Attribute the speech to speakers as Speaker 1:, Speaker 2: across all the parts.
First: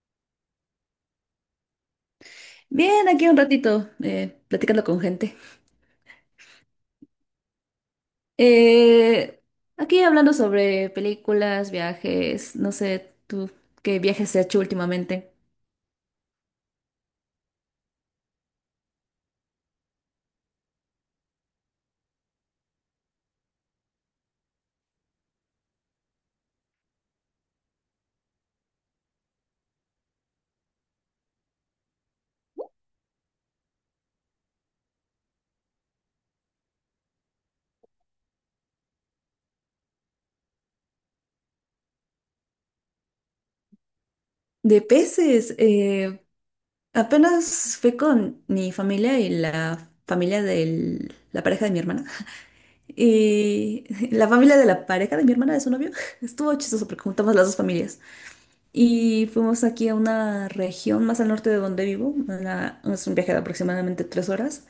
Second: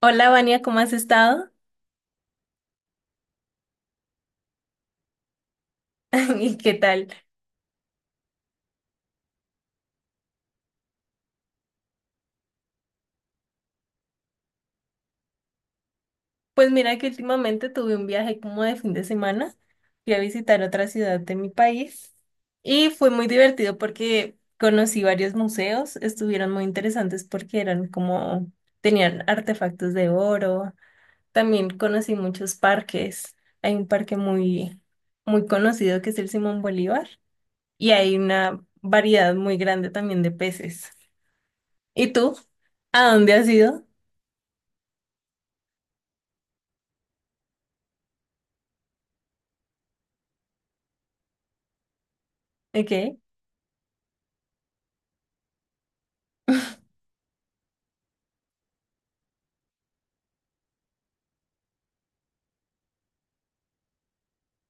Speaker 1: Hola, Vania, ¿cómo has estado?
Speaker 2: Bien, aquí un ratito, platicando con gente.
Speaker 1: ¿Y qué tal?
Speaker 2: Eh, Aquí hablando sobre películas, viajes, no sé, tú, ¿qué viajes has hecho últimamente?
Speaker 1: Pues mira que últimamente tuve un viaje como de fin de semana. Fui a visitar otra ciudad de mi país y fue muy divertido porque conocí varios museos. Estuvieron muy interesantes porque eran como, tenían artefactos de oro. También conocí muchos parques. Hay un parque muy, muy conocido que es el Simón Bolívar y hay una variedad muy grande también de peces. ¿Y tú? ¿A dónde has ido?
Speaker 2: De peces, apenas fui con mi familia y la familia de la pareja de mi hermana.
Speaker 1: ¿De qué?
Speaker 2: Y la familia de la pareja de mi hermana, de su novio, estuvo chistoso porque juntamos las dos familias. Y fuimos aquí a una región más al norte de donde vivo, es un viaje de aproximadamente 3 horas.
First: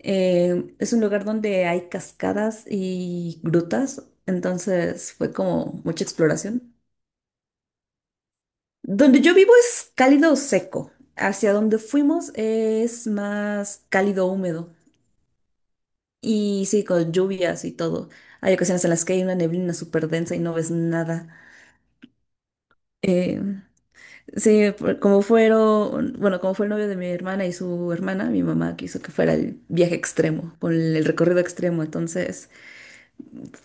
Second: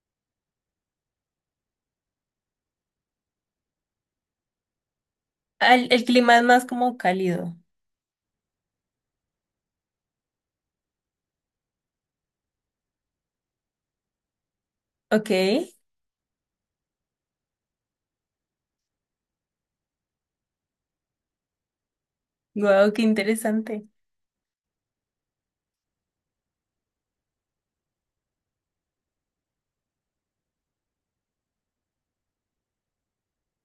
Speaker 2: Es un lugar donde hay cascadas y grutas, entonces fue como
Speaker 1: El
Speaker 2: mucha
Speaker 1: clima es más
Speaker 2: exploración.
Speaker 1: como cálido.
Speaker 2: Donde yo vivo es cálido seco, hacia donde fuimos es más cálido húmedo,
Speaker 1: Ok,
Speaker 2: y sí, con lluvias y todo. Hay ocasiones en las que hay una neblina súper densa y no ves nada.
Speaker 1: wow, qué
Speaker 2: Eh,
Speaker 1: interesante.
Speaker 2: sí, como fueron, bueno, como fue el novio de mi hermana y su hermana, mi mamá quiso que fuera el viaje extremo, con el recorrido extremo, entonces...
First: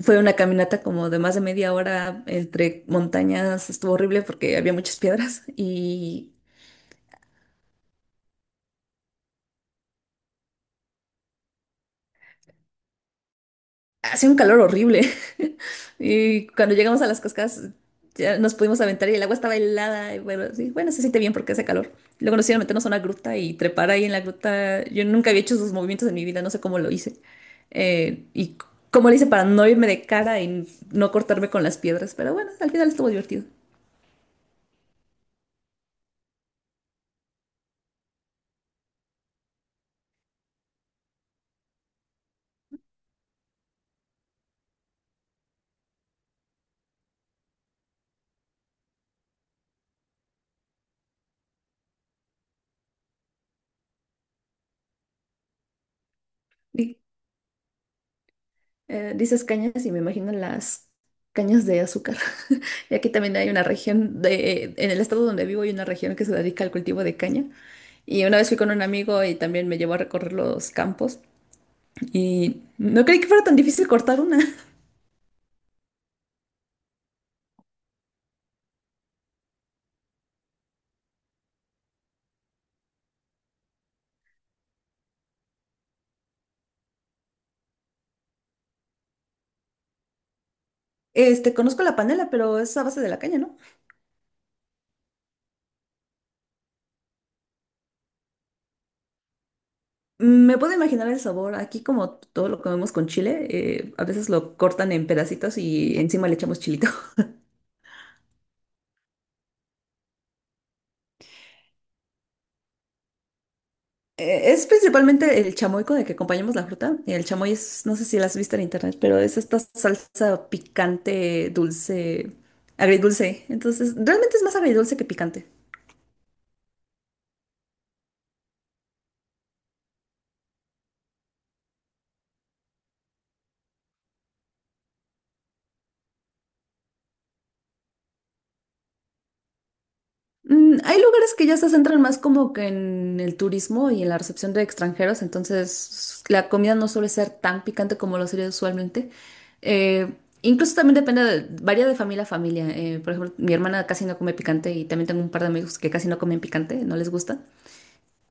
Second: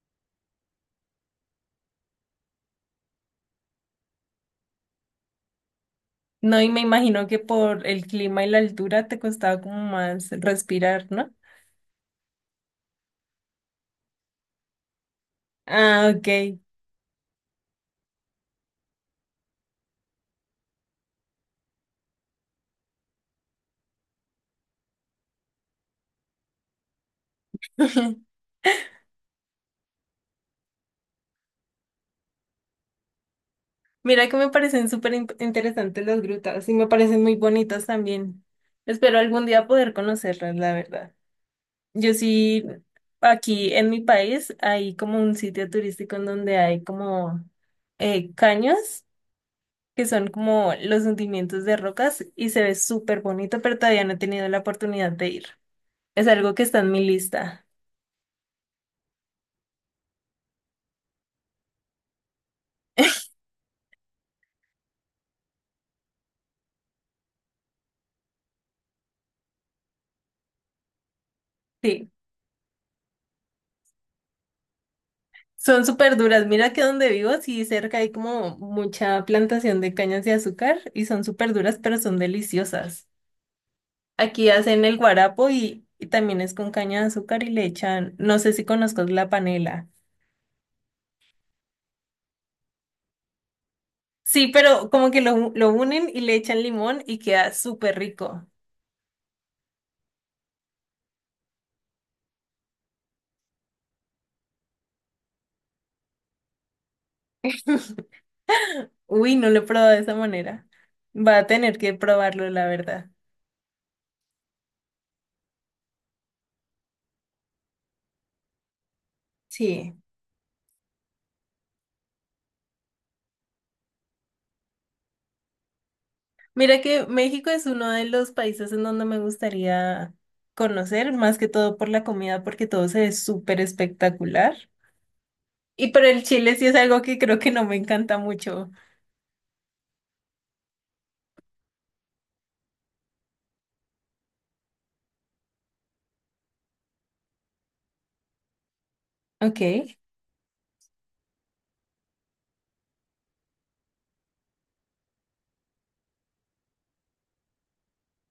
Speaker 2: Fue una caminata como de más de media hora entre montañas, estuvo horrible porque había muchas piedras y
Speaker 1: No, y me imagino que por el clima y la altura te costaba como más respirar, ¿no?
Speaker 2: hacía un calor horrible.
Speaker 1: Ah,
Speaker 2: Y
Speaker 1: ok.
Speaker 2: cuando llegamos a las cascadas ya nos pudimos aventar y el agua estaba helada y bueno, sí, bueno, se siente bien porque hace calor. Luego nos hicieron meternos a una gruta y trepar ahí en la gruta. Yo nunca había hecho esos movimientos en mi vida, no sé cómo lo hice. Eh, y c- Cómo lo hice para no irme de cara y no cortarme con las piedras, pero bueno, al final estuvo divertido.
Speaker 1: Mira que me parecen súper interesantes las grutas y me parecen muy bonitas también. Espero algún día poder conocerlas, la verdad. Yo sí, aquí en mi país hay como un sitio turístico en donde hay como caños, que son como los hundimientos de rocas y se ve súper bonito, pero todavía no he tenido la oportunidad de ir. Es algo que está en mi lista.
Speaker 2: Dices cañas y me imagino las cañas de azúcar. Y aquí también hay una región en el estado donde vivo hay una región que se dedica al cultivo de caña. Y una vez fui con un amigo y también me llevó a recorrer los campos,
Speaker 1: Sí,
Speaker 2: y no creí que fuera tan difícil cortar una.
Speaker 1: son súper duras. Mira que donde vivo, sí, cerca hay como mucha plantación de cañas de azúcar y son súper duras, pero son deliciosas. Aquí hacen el guarapo y también es con caña de azúcar y le echan, no sé si conozcas la panela.
Speaker 2: Este, conozco la panela, pero es a base de la caña, ¿no?
Speaker 1: Sí, pero como que lo unen y le echan limón y queda súper rico.
Speaker 2: Me puedo imaginar el sabor. Aquí como todo lo comemos con chile, a veces lo cortan en pedacitos y encima le echamos chilito.
Speaker 1: Uy, no lo he probado de esa manera. Va a tener que probarlo, la verdad.
Speaker 2: Es principalmente el chamoy con el que acompañamos la fruta. El chamoy es, no sé si la has visto en internet, pero es esta
Speaker 1: Sí.
Speaker 2: salsa picante, dulce, agridulce. Entonces, realmente es más agridulce que picante.
Speaker 1: Mira que México es uno de los países en donde me gustaría conocer, más que todo por la comida, porque todo se ve súper espectacular. Y pero el chile sí es algo que creo que no me encanta mucho.
Speaker 2: Mm, hay lugares que ya se centran más como que en el turismo y en la recepción de extranjeros, entonces la comida no suele ser tan picante como lo sería usualmente.
Speaker 1: Ok.
Speaker 2: Eh, Incluso también depende, varía de familia a familia. Por ejemplo, mi hermana casi no come picante y también tengo un par de amigos que casi no comen picante, no les gusta.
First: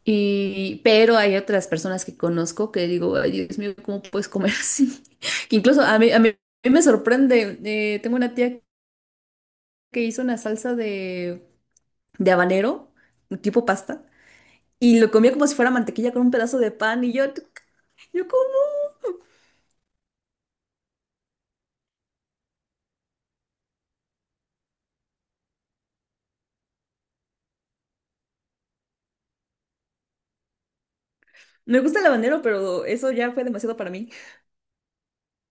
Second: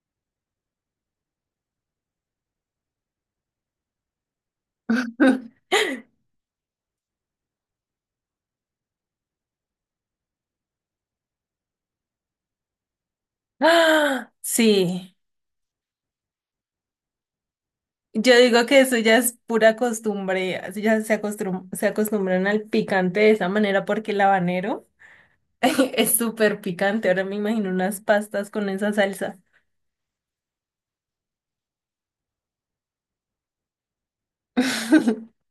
Speaker 2: Pero hay otras personas que conozco que digo, ay, Dios mío, ¿cómo puedes comer así? Que incluso a mí me sorprende. Tengo una tía que hizo una salsa de habanero, tipo pasta,
Speaker 1: Ah,
Speaker 2: y lo
Speaker 1: sí.
Speaker 2: comía como si fuera mantequilla con un pedazo de pan. Y yo
Speaker 1: Yo digo que eso ya
Speaker 2: como.
Speaker 1: es pura costumbre, así ya se acostumbran al picante de esa manera porque el habanero. Es súper picante, ahora me imagino unas pastas con esa salsa.
Speaker 2: Me gusta el habanero, pero eso ya fue demasiado para mí.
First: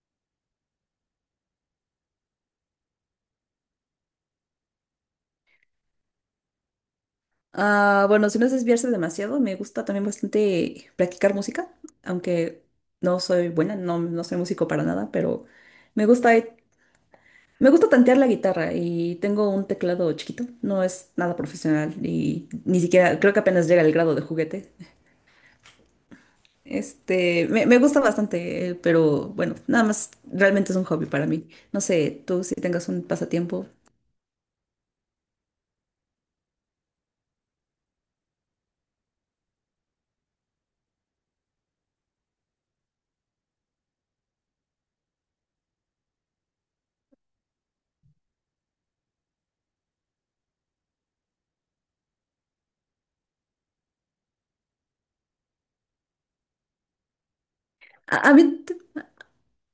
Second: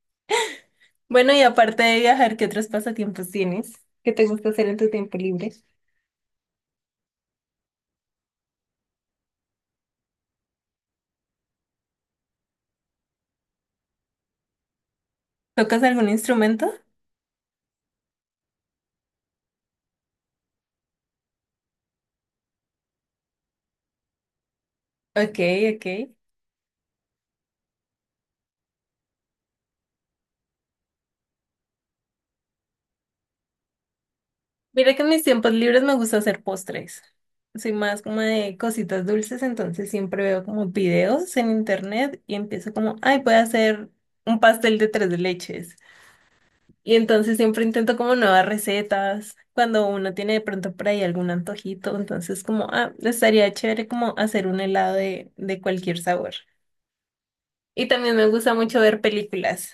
Speaker 1: Bueno, y aparte de viajar, ¿qué otros pasatiempos tienes? ¿Qué te gusta hacer en tu tiempo libre?
Speaker 2: Ah, bueno, si no es desviarse demasiado, me gusta también bastante practicar música, aunque no soy buena, no soy músico para nada, pero
Speaker 1: ¿Tocas
Speaker 2: me
Speaker 1: algún
Speaker 2: gusta.
Speaker 1: instrumento?
Speaker 2: Me gusta tantear la guitarra y tengo un teclado chiquito, no es nada profesional y ni siquiera, creo que apenas llega al grado de juguete.
Speaker 1: Ok, ok.
Speaker 2: Me gusta bastante, pero bueno, nada más realmente es un hobby para mí. No sé, tú si tengas un pasatiempo.
Speaker 1: Mira que en mis tiempos libres me gusta hacer postres. Soy más como de cositas dulces, entonces siempre veo como videos en internet y empiezo como, ay, voy a hacer un pastel de tres leches. Y entonces siempre intento como nuevas recetas, cuando uno tiene de pronto por ahí algún antojito, entonces como, ah, estaría chévere como hacer un helado de cualquier sabor. Y también me
Speaker 2: A mí,
Speaker 1: gusta
Speaker 2: t-
Speaker 1: mucho ver películas.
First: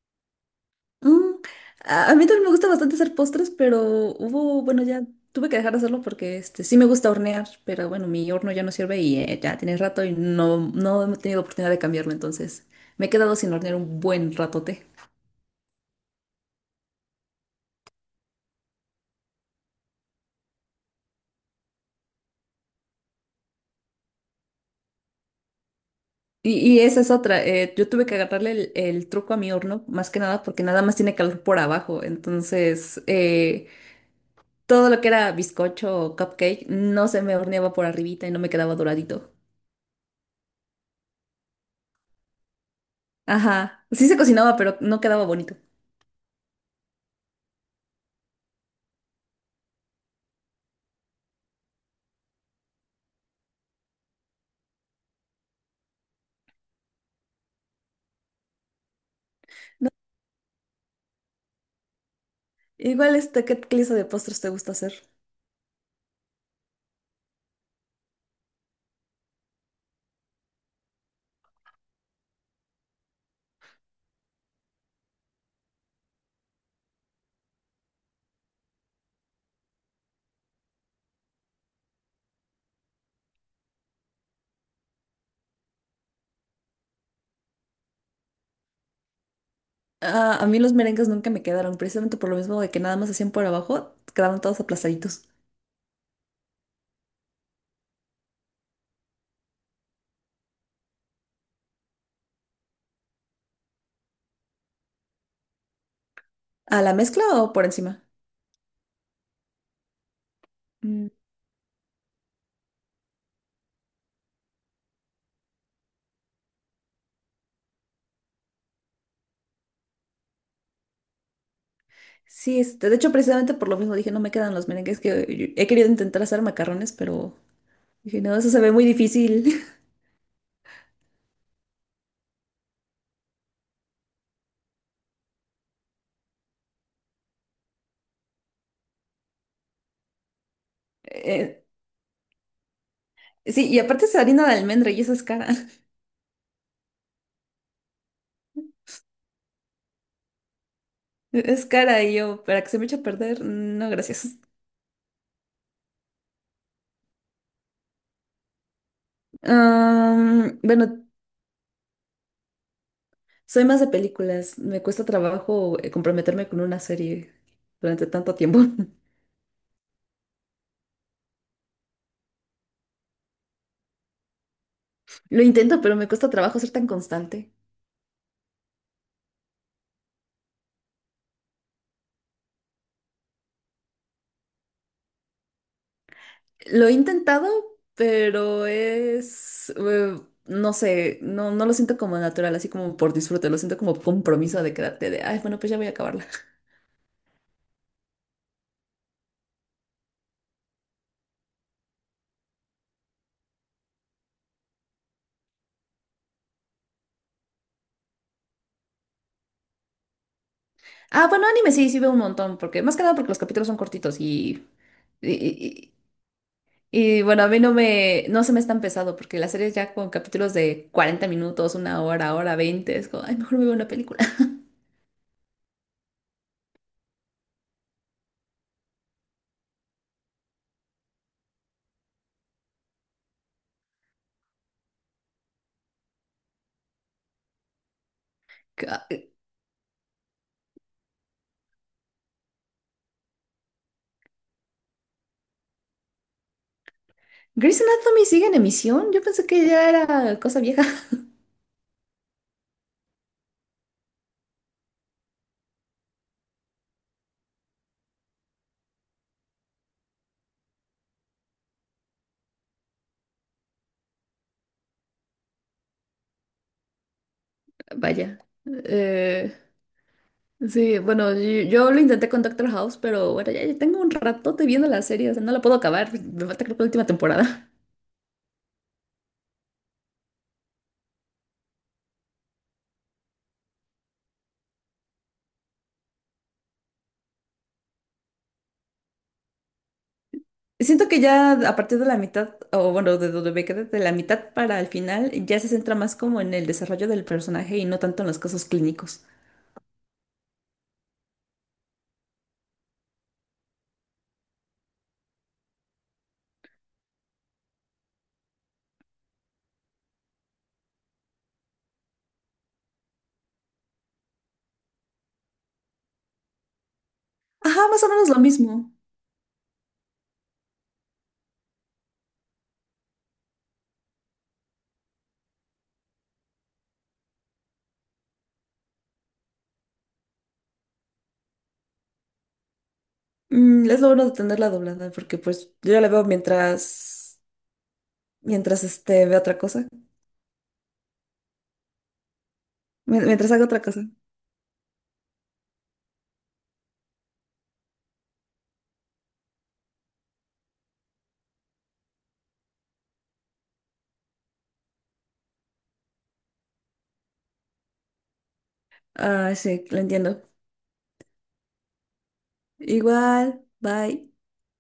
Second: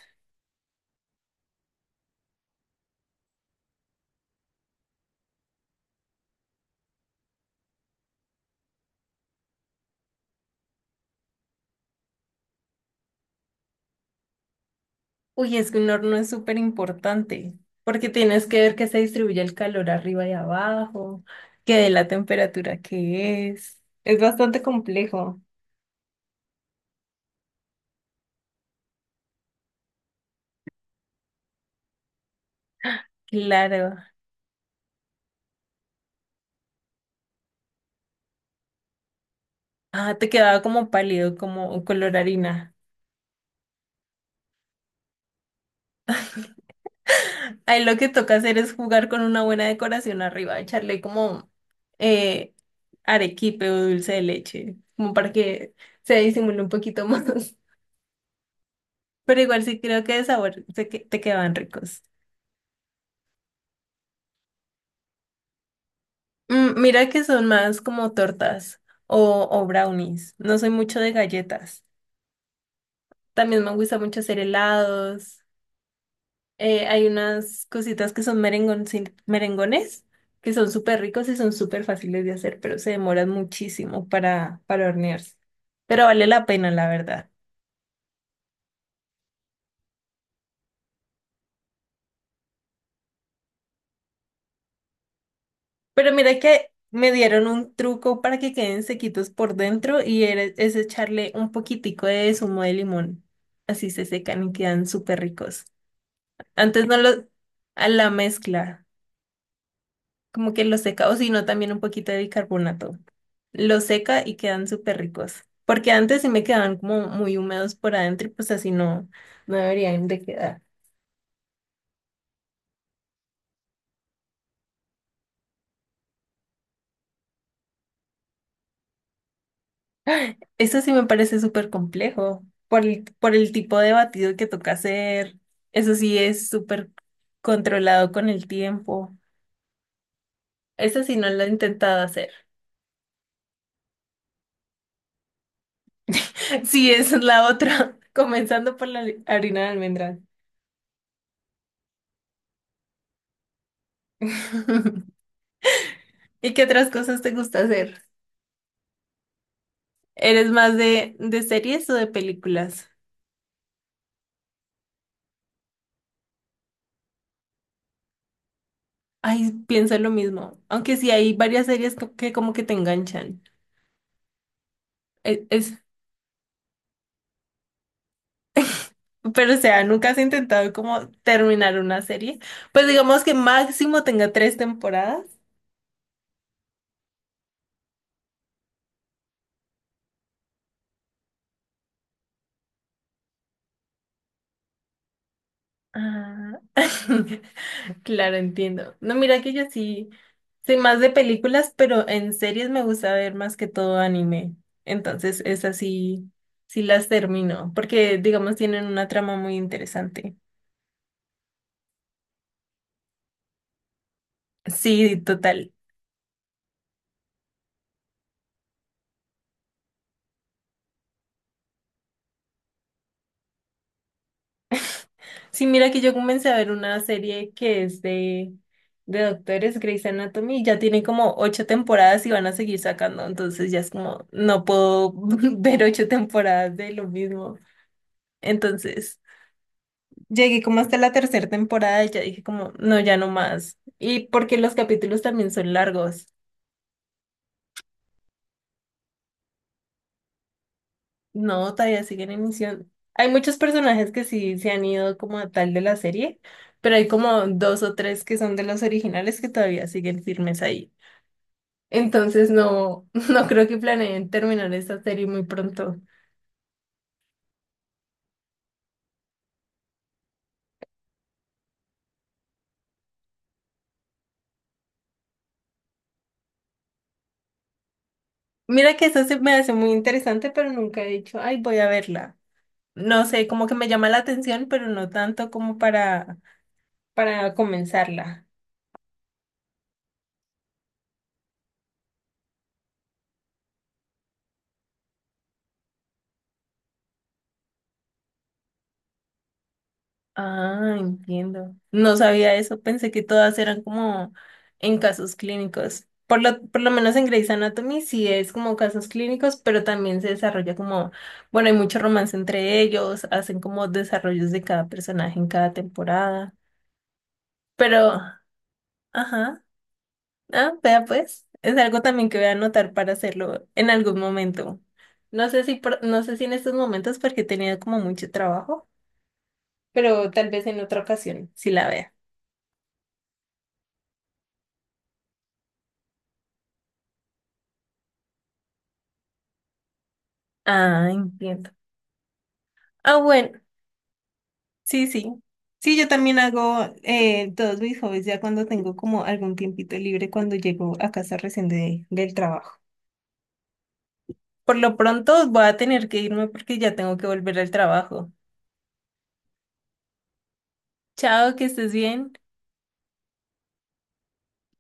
Speaker 2: mm, a mí también me gusta bastante hacer postres, pero hubo, bueno, ya tuve que dejar de hacerlo porque este, sí me gusta hornear, pero bueno, mi horno ya no sirve y ya tiene rato y no he tenido oportunidad de cambiarlo, entonces me he quedado sin hornear un buen ratote.
Speaker 1: Uy, es que un horno es súper importante, porque tienes que ver que se distribuye el calor arriba y abajo, que de la temperatura que es. Es bastante complejo.
Speaker 2: Y esa es otra. Yo tuve que agarrarle el truco a mi horno, más que nada, porque nada más tiene calor por abajo. Entonces,
Speaker 1: Claro.
Speaker 2: todo lo que era bizcocho o cupcake no se me horneaba por arribita y no me quedaba doradito.
Speaker 1: Ah, te quedaba como pálido, como color harina.
Speaker 2: Ajá. Sí se cocinaba, pero no quedaba bonito.
Speaker 1: Ahí lo que toca hacer es jugar con una buena decoración arriba, echarle como eh, arequipe o dulce de leche, como para que se disimule un poquito más. Pero igual sí creo que de sabor te quedaban ricos.
Speaker 2: Igual, este, ¿qué clase de postres te gusta hacer?
Speaker 1: Mm, mira que son más como tortas o brownies. No soy mucho de galletas. También me gusta mucho hacer helados. Hay unas cositas que son merengones, que son súper ricos y son súper fáciles de hacer, pero se demoran muchísimo para hornearse. Pero vale la pena, la verdad.
Speaker 2: Ah, a mí los merengues nunca me quedaron, precisamente por lo mismo de que nada más hacían por abajo, quedaban todos aplastaditos.
Speaker 1: Pero mira que me dieron un truco para que queden sequitos por dentro y es echarle un poquitico de zumo de limón. Así se secan y quedan súper ricos.
Speaker 2: ¿A
Speaker 1: Antes
Speaker 2: la
Speaker 1: no
Speaker 2: mezcla
Speaker 1: los...
Speaker 2: o por
Speaker 1: A
Speaker 2: encima?
Speaker 1: la mezcla. Como que lo seca, o si no, también un poquito de bicarbonato. Lo seca y quedan súper ricos. Porque antes sí me quedaban como muy húmedos por adentro y pues así no, no deberían de quedar.
Speaker 2: Sí, este, de hecho, precisamente por lo mismo dije, no me quedan los merengues que he querido intentar hacer macarrones, pero dije, no, eso se ve muy difícil.
Speaker 1: Eso sí me parece súper complejo por el tipo de batido que toca hacer. Eso sí es súper controlado con el tiempo. Eso sí no lo he
Speaker 2: Eh,
Speaker 1: intentado hacer.
Speaker 2: sí, y aparte es harina de almendra y esa es cara.
Speaker 1: Sí, esa es la otra, comenzando por la harina de almendras.
Speaker 2: Es cara y yo, para que se me eche a perder, no, gracias.
Speaker 1: ¿Y qué otras cosas te gusta hacer? ¿Eres
Speaker 2: Am,
Speaker 1: más
Speaker 2: bueno,
Speaker 1: de series o de películas?
Speaker 2: soy más de películas. Me cuesta trabajo comprometerme con una serie durante tanto tiempo.
Speaker 1: Ay, pienso lo mismo. Aunque sí hay varias series que, como que te enganchan.
Speaker 2: Lo
Speaker 1: Es,
Speaker 2: intento, pero me cuesta trabajo ser tan constante.
Speaker 1: pero o sea, ¿nunca has intentado como terminar una serie? Pues digamos que máximo tenga tres temporadas.
Speaker 2: Lo he intentado, pero es, no sé, no lo siento como natural, así como por disfrute, lo siento como compromiso de quedarte de, ay, bueno, pues ya voy a acabarla.
Speaker 1: Ah, claro, entiendo. No, mira que yo sí soy más de películas, pero en series me gusta ver más que todo anime. Entonces, esas sí, sí las termino, porque digamos tienen una trama muy interesante.
Speaker 2: Ah, bueno, anime sí, sí veo un montón, porque más que nada porque los capítulos son cortitos
Speaker 1: Sí,
Speaker 2: y,
Speaker 1: total.
Speaker 2: y- y, bueno, a mí no me, no se me es tan pesado, porque las series ya con capítulos de 40 minutos, una hora, hora 20 es como, ay, mejor me veo una película.
Speaker 1: Sí, mira que yo comencé a ver una serie que es de doctores, Grey's Anatomy, y ya tiene como ocho temporadas y van a seguir sacando, entonces ya es como, no puedo ver ocho temporadas de lo mismo. Entonces,
Speaker 2: Ca-
Speaker 1: llegué como hasta la tercera temporada y ya dije como, no, ya no más. Y porque los capítulos también son largos.
Speaker 2: Grey's Anatomy sigue en emisión, yo pensé que ya era cosa vieja.
Speaker 1: No, todavía siguen en emisión. Hay muchos personajes que sí se han ido como a tal de la serie, pero hay como dos o tres que son de los originales que todavía siguen firmes ahí. Entonces no, no creo que planeen terminar esta serie muy pronto.
Speaker 2: Vaya. eh, Sí, bueno, yo lo intenté con Doctor House, pero bueno, ya tengo un ratote viendo la serie, o sea, no la puedo acabar, me falta creo que la última temporada.
Speaker 1: Mira que eso se me hace muy interesante, pero nunca he dicho, ay, voy a verla. No sé, como que me llama la atención, pero no tanto como para comenzarla.
Speaker 2: Siento que ya a partir de la mitad, o bueno, de donde me quedé, de la mitad para el final, ya se centra más como en el desarrollo del personaje y no tanto en los casos clínicos.
Speaker 1: Ah, entiendo. No sabía eso, pensé que todas eran como en casos clínicos. Por lo menos en Grey's Anatomy sí es como casos clínicos, pero también se desarrolla como, bueno, hay mucho romance entre ellos, hacen como desarrollos de cada personaje en cada temporada.
Speaker 2: Ajá, más o
Speaker 1: Pero,
Speaker 2: menos lo mismo.
Speaker 1: ajá, ah, vea pues, es algo también que voy a anotar para hacerlo en algún momento. No sé si, no sé si en estos momentos porque he tenido como mucho trabajo, pero tal vez en otra ocasión, si la vea.
Speaker 2: Mm, es lo bueno de tenerla doblada, porque pues yo ya la veo mientras, mientras este, veo otra cosa,
Speaker 1: Ah, entiendo. Ah,
Speaker 2: mientras
Speaker 1: bueno,
Speaker 2: hago otra cosa.
Speaker 1: sí, sí. Sí, yo también hago todos mis hobbies ya cuando tengo como algún tiempito libre cuando llego a casa recién del trabajo. Por lo pronto voy a tener que irme porque ya tengo que volver al trabajo.
Speaker 2: Ah, sí, lo entiendo.
Speaker 1: Chao, que estés bien.
Speaker 2: Igual, bye.